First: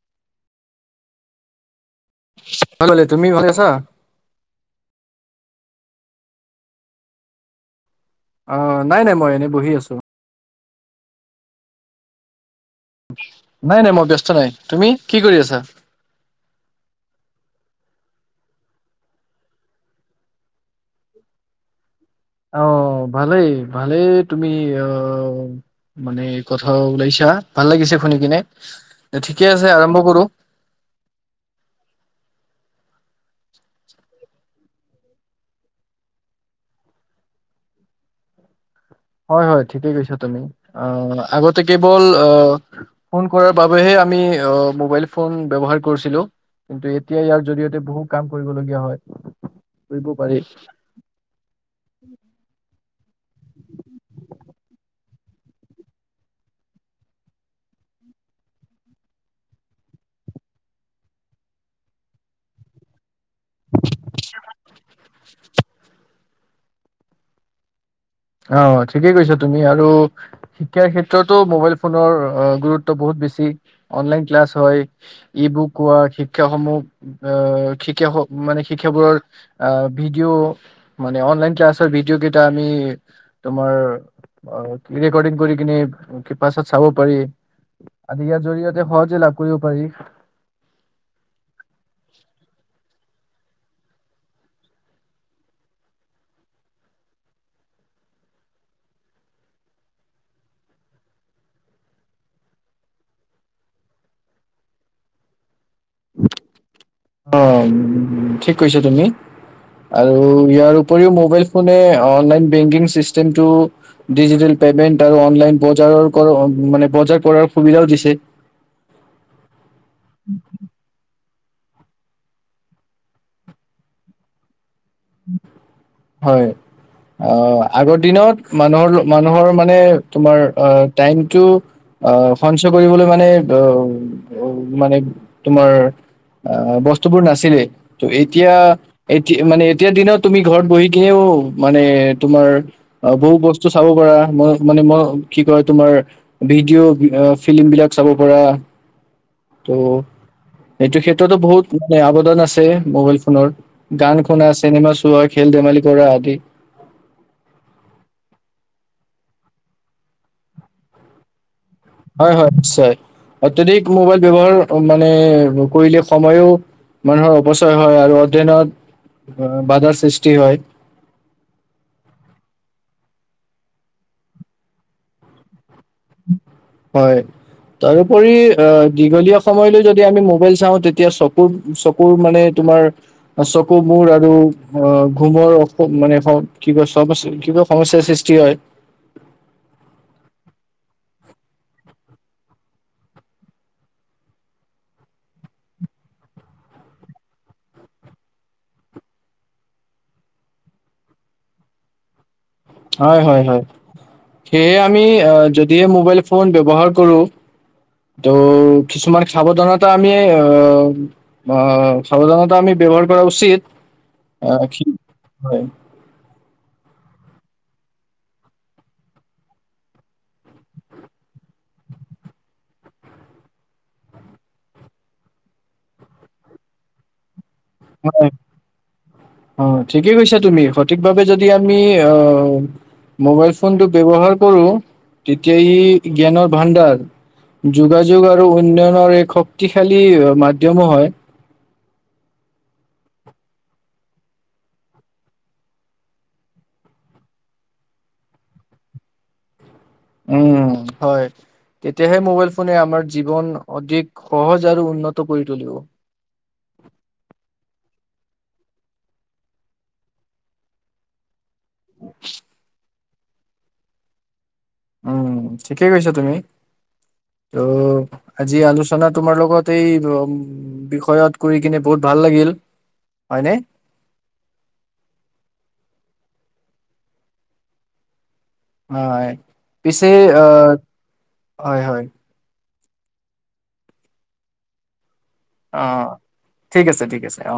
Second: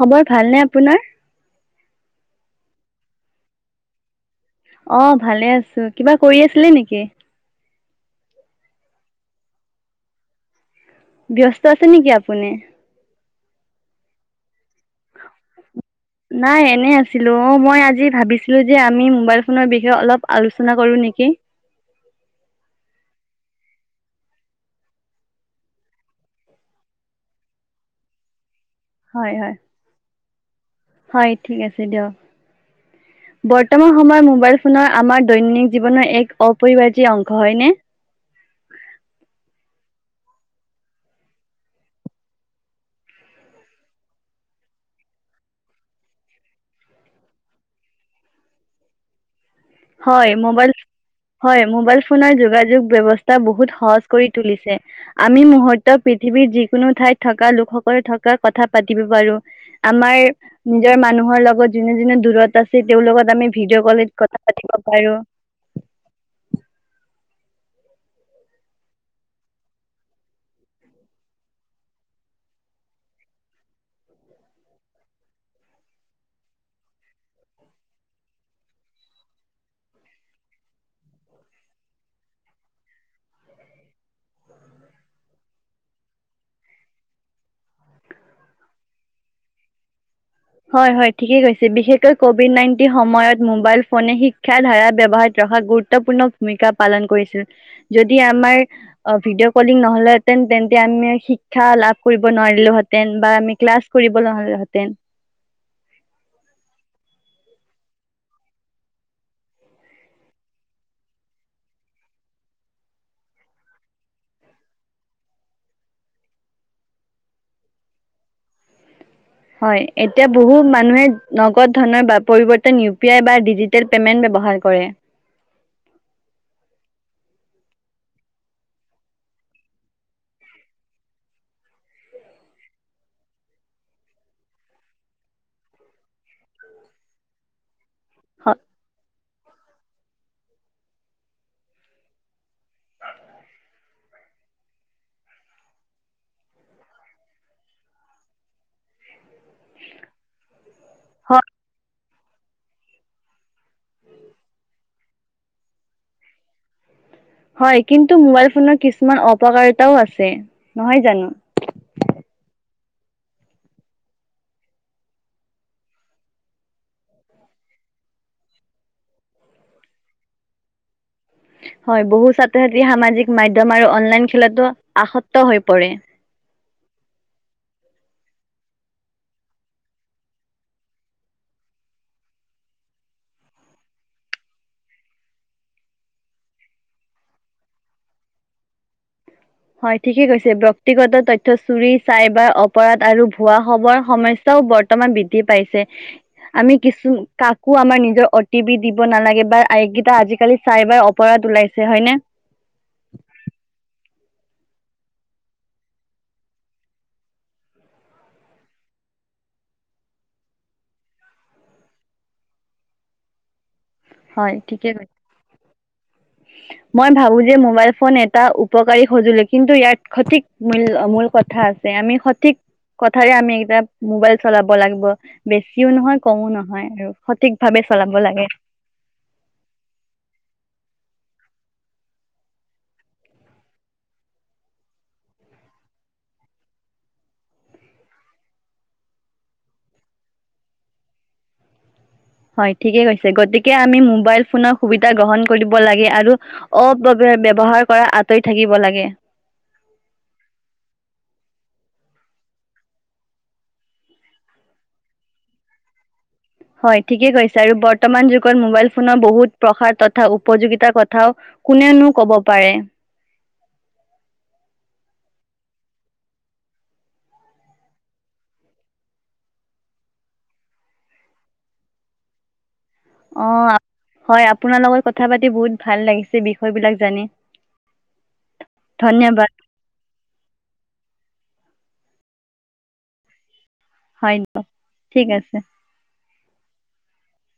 খবৰ ভালনে আপোনাৰ? ভাল তুমি ভাল আছা? অ ভালে আছো কিবা কৰি আছিলে নেকি অ নাই নাই মই এনেই বহি আছো। ব্যস্ত আছে নেকি আপুনি। নাই নাই মই ব্যস্ত নাই তুমি কি কৰি আছা নাই এনে অ মই আজি ভাবিছিলো যে আমি মোবাইল ফোনৰ বিষয়ে অলপ আলোচনা কৰো নেকি অ ভালেই ভালেই তুমি আহ মানে কথা ওলাইছা ভাল লাগিছে শুনি কিনে। হয় ঠিকে হয় আছে আৰম্ভ কৰো। হয় ঠিক আছে দিয়ক বৰ্তমান সময়ত মোবাইল ফোনৰ আমাৰ দৈনন্দিন জীৱনৰ এক অপৰিবাৰ্য অংশ হয়নে হয় হয় ঠিকেই কৈছা তুমি আগতে কেৱল ফোন কৰাৰ বাবেহে আমি ম'বাইল ফোন ব্যৱহাৰ কৰিছিলো কিন্তু এতিয়া ইয়াৰ জৰিয়তে বহু কাম কৰিবলীয়া হয় কৰিব হয় পাৰি। ম'বাইল হয় ম'বাইল ল ফোন যোগাযোগ ব্যৱস্থা বহুত সহজ কৰি তুলিছে আমি মুহৰ্ত পৃথিৱীৰ যিকোনো ঠাইত থকা লোকসকল থকা কথা পাতিব পাৰো আমাৰ নিজৰ মানুহৰ লগত যোনে যোনে দূৰত আছে তেওঁৰ লগত মানে ভিডিঅ কলত কথ কথা পাতিব পাৰো অ ঠিকেই কৈছা তুমি আৰু শিক্ষাৰ ক্ষেত্ৰতো মোবাইল ফোনৰ গুৰুত্ব বহুত বেছি অনলাইন ক্লাছ হয় ই বুক কোৱা শিক্ষাসমূহ শিকা মানে শিক্ষাবোৰৰ ভিডিঅ' মানে অনলাইন ক্লাছৰ ভিডিঅ' কেইটা আমি। তোমাৰ ৰেকৰ্ডিং কৰি কিনে পাছত চাব পাৰি আদি ইয়াৰ জৰিয়তে সহজে লাভ কৰিব পাৰি হয় হয় ঠিকে কৈছে বিশেষকৈ কভিদ নাইনটি সময়ত ম'বাইল ফোনে শিক্ষাৰ ধাৰা ব্যৱহত যথা গুৰুত্বপূৰ্ণ ভূমিকা পালন কৰিছিল যদি আমাৰ ভিডিঅ কলি নহহেতেন তেন্ত আমি শিক্ষা লাভ কৰিবলে নোৱাৰিলো হেতেন বা আমি ক্লাছ কৰিব নহ'লে হেতেন। [inaudible] অ ঠিক কৈছা তুমি আৰু ইয়াৰ উপৰিও মোবাইল ফোনে অনলাইন বেংকিং চিষ্টেমটো ডিজিটেল পেমেণ্ট আৰু অনলাইন বজাৰৰ মানে বজাৰ কৰাৰ সুবিধাও দিছে। হয় এতিয়া বহু মানুহে নগদ ধনৰ বা পৰিৱৰ্তন ইউ পি আই বা ডিজিটেল পে'মেণ্ট ব্যৱহাৰ কৰে। হয় আহ আগৰ দিনত মানুহৰ মানুহৰ মানে তোমাৰ আহ টাইমটো আহ সঞ্চয় কৰিবলৈ মানে আহ মানে তোমাৰ অ বস্তুবোৰ নাছিলেই। ত এতিয়া হয় এতিয়া মানে। ন তুমি ঘৰত বহি কিনেও মানে তোমাৰ বহু বস্তু চাব পাৰা ম মানে ম কি কয় তোমাৰ ভিডিঅ' ফিল্ম বিলাক চাব পাৰা ত' এইটো ক্ষেত্ৰতো হয়, বহুত আবেদন আছে মোবাইল ফোনৰ গান শুনা আছে চিনেমা চোৱা খেল ধেমালি কৰা আদি হয় কিন্তু মোবাইল ফোনৰ কিছুমান অপকাৰিতাও আছে নহয় জানো হয় হয় নিশ্চয় অত্যাধিক মোবাইল ব্যৱহাৰ মানে কৰিলে সময়ো মানুহৰ অপচয় হয় আৰু অধ্যয়নত বাধাৰ সৃষ্টি হয়। হয় বহু ছাত্ৰ ছাত্ৰী সামাজিক মাধ্যয়ম আৰু অনলাইন খেলাতো আসক্ত হৈ পৰে হয় তাৰোপৰি দীঘলীয়া সময়লৈ যদি আমি মোবাইল চাওঁ তেতিয়া চকুৰ চকুৰ মানে তোমাৰ চকু মূৰ আৰু আহ ঘুমৰ মানে কি ক ক সমস্যয়াৰ সৃষ্টি হয় হয় ঠিকেই কৈছে ব ব্যক্তিগত তথ্য চুৰি চাইবাৰ অপৰাধ আৰু ভুৱা খৱৰ সমস্যাও বৰ্তমান বৃদ্ধি পাইছে আমি কিছু কাকো আমাৰ নিজৰ অ'টি পি দিব নালাগে বা এইকেইটা আজিকালি চাইবাৰ অপৰাধ ওলাইছে হয়নে। হয় হয় হয় সেয়ে আমি যদিহে মোবাইল ফোন ব্যৱহাৰ কৰো ত' কিছুমান সাৱধানতা আমি অঅ সাৱধানতা আমি ব্যৱহাৰ কৰা উচিত অ হয় ঠিকে থিক কৈছে। মই ভাবো যে মোবাইল ফোন এটা উপকাৰী সঁজুলি কিন্তু ইয়াত সঠিক মূল মূল কথা আছে আমি সঠিক কথাৰে আমি এটা মোবাইল চলাব লাগিব বেছিও নহয় কমো নহয় আৰু সঠিক ভাৱে চলাব হয় লাগে অ ঠিকেই কৈছা তুমি সঠিকভাৱে যদি যদি আমি আহ মোবাইল ফোনটো ব্যৱহাৰ কৰো তেতিয়া ই জ্ঞানৰ ভাণ্ডাৰ যোগাযোগ আৰু উন্নয়নৰ এক শক্তিশালী মাধ্যমো হয়। হয় ঠিকে কৈছে গতিকে আমি মোবাইল ফোনৰ সুবিধা গ্ৰহণ কৰিব লাগে আৰু অব ভাবে ব্যৱহাৰ কৰা আঁতৰি থাকিব লাগে হয় তেতিয়াহে মবাইল ফোনে আমাৰ জীৱন অধিক সহজ আৰু উন্নত কৰি তুলিব হয় ঠিকে কৈছে আৰু বৰ্তমান যোগত মোবাইল ফোনৰ বহুত প্ৰসাৰ তথা উপযোগিতা কথাও। কোনেনো কব পাৰে উম ঠিকেই কৈছা তুমি ত আজি আলোচনা তোমাৰ লগত এই উম বিষয়ত কৰি কিনে বহুত ভাল লাগিল অ হয়নে আপ হয় আপোনাৰ লগত কথা পাতি বহুত ভাল লাগিছে ছে বিষয় বিলাক জানে হয় পিছে অ হয় হয় হয় ঠিক আছে অ ঠিক আছে ঠিক আছে অ